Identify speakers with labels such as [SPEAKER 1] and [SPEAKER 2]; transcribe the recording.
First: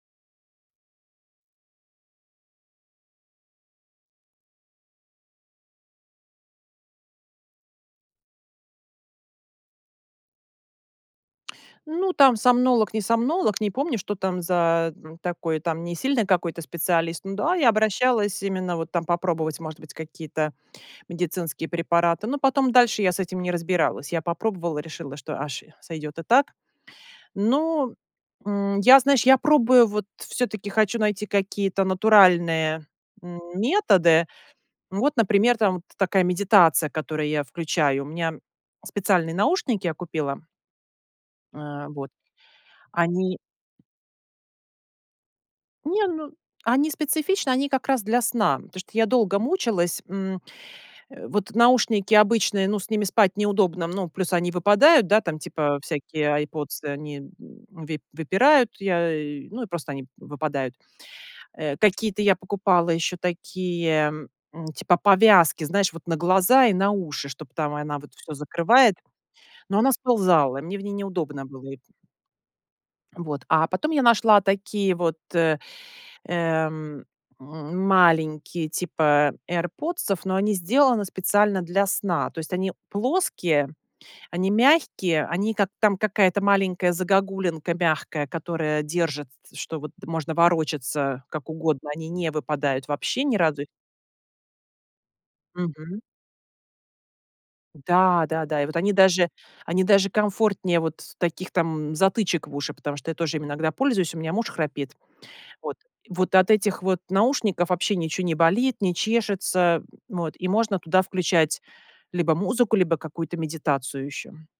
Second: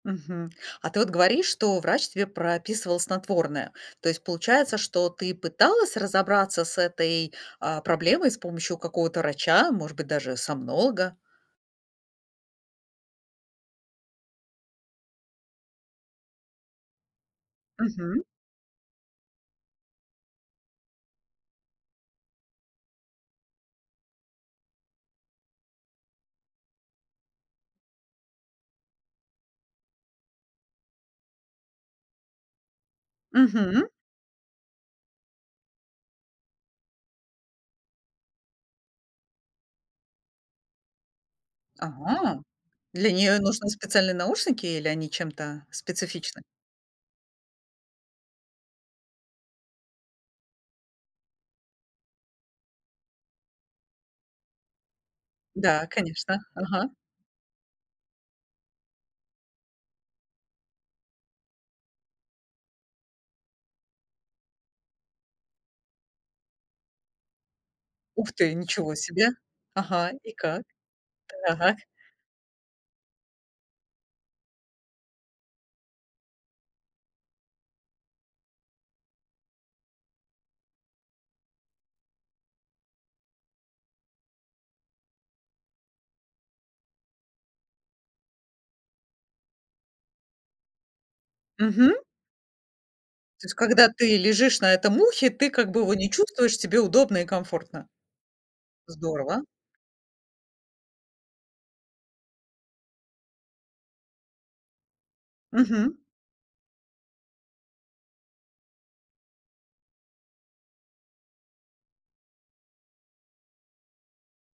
[SPEAKER 1] Мгм. А ты вот говоришь, что врач тебе прописывал снотворное. То есть получается, что ты пыталась разобраться с этой, а, проблемой с помощью какого-то врача, может быть даже сомнолога.
[SPEAKER 2] Ну, там сомнолог, не сомнолог, не помню, что там за м, такой там не сильный какой-то специалист. Ну да, я
[SPEAKER 1] Мгм.
[SPEAKER 2] обращалась именно вот там попробовать, может быть, какие-то медицинские препараты. Но потом дальше я с этим не разбиралась. Я попробовала, решила, что, аж, сойдет и так. Но, м, я, знаешь, я пробую, вот всё-таки хочу найти какие-то натуральные, м,
[SPEAKER 1] Мгм.
[SPEAKER 2] методы. Вот, например, там такая медитация, которую я включаю. У меня специальные наушники я купила. Э, вот
[SPEAKER 1] Ага, для
[SPEAKER 2] они
[SPEAKER 1] неё нужны специальные наушники или они чем-то
[SPEAKER 2] Не, ну,
[SPEAKER 1] специфичны?
[SPEAKER 2] они специфичны, они как раз для сна, потому что я долго мучилась, м, э. Вот наушники обычные, ну, с ними спать неудобно, ну, плюс они выпадают, да, там, типа,
[SPEAKER 1] Да,
[SPEAKER 2] всякие
[SPEAKER 1] конечно,
[SPEAKER 2] "Айрподсы",
[SPEAKER 1] ага.
[SPEAKER 2] они, м, выпь выпирают, я и просто они выпадают, э. Какие-то я покупала еще такие, м, типа повязки, знаешь, вот на глаза и на уши, чтоб там она вот
[SPEAKER 1] Ух
[SPEAKER 2] всё
[SPEAKER 1] ты,
[SPEAKER 2] закрывает,
[SPEAKER 1] ничего себе.
[SPEAKER 2] но она
[SPEAKER 1] Ага, и
[SPEAKER 2] сползала,
[SPEAKER 1] как?
[SPEAKER 2] мне в ней неудобно было
[SPEAKER 1] Так.
[SPEAKER 2] эти Вот, а потом я нашла такие вот, э, эм, м, маленькие, типа "Айрподсов", но они сделаны специально для сна. То есть они плоские, они мягкие, они как там какая-то маленькая загогулинка мягкая, которая держит с что вот можно ворочаться как угодно,
[SPEAKER 1] Мгм.
[SPEAKER 2] они не выпадают вообще ни
[SPEAKER 1] То есть,
[SPEAKER 2] разу
[SPEAKER 1] когда ты лежишь на этом ухе, ты как бы его
[SPEAKER 2] Мгм.
[SPEAKER 1] не чувствуешь, тебе удобно и комфортно.
[SPEAKER 2] Да-да-да, и вот они даже
[SPEAKER 1] Здорово.
[SPEAKER 2] они даже комфортнее вот таких там затычек в уши, потому что я тоже ими иногда пользуюсь, у меня муж храпит. Вот,
[SPEAKER 1] Мгм.
[SPEAKER 2] вот от этих вот наушников вообще ничего не болит, не чешется, м, вот, и можно туда включать либо музыку, либо какую-то медитацию еще.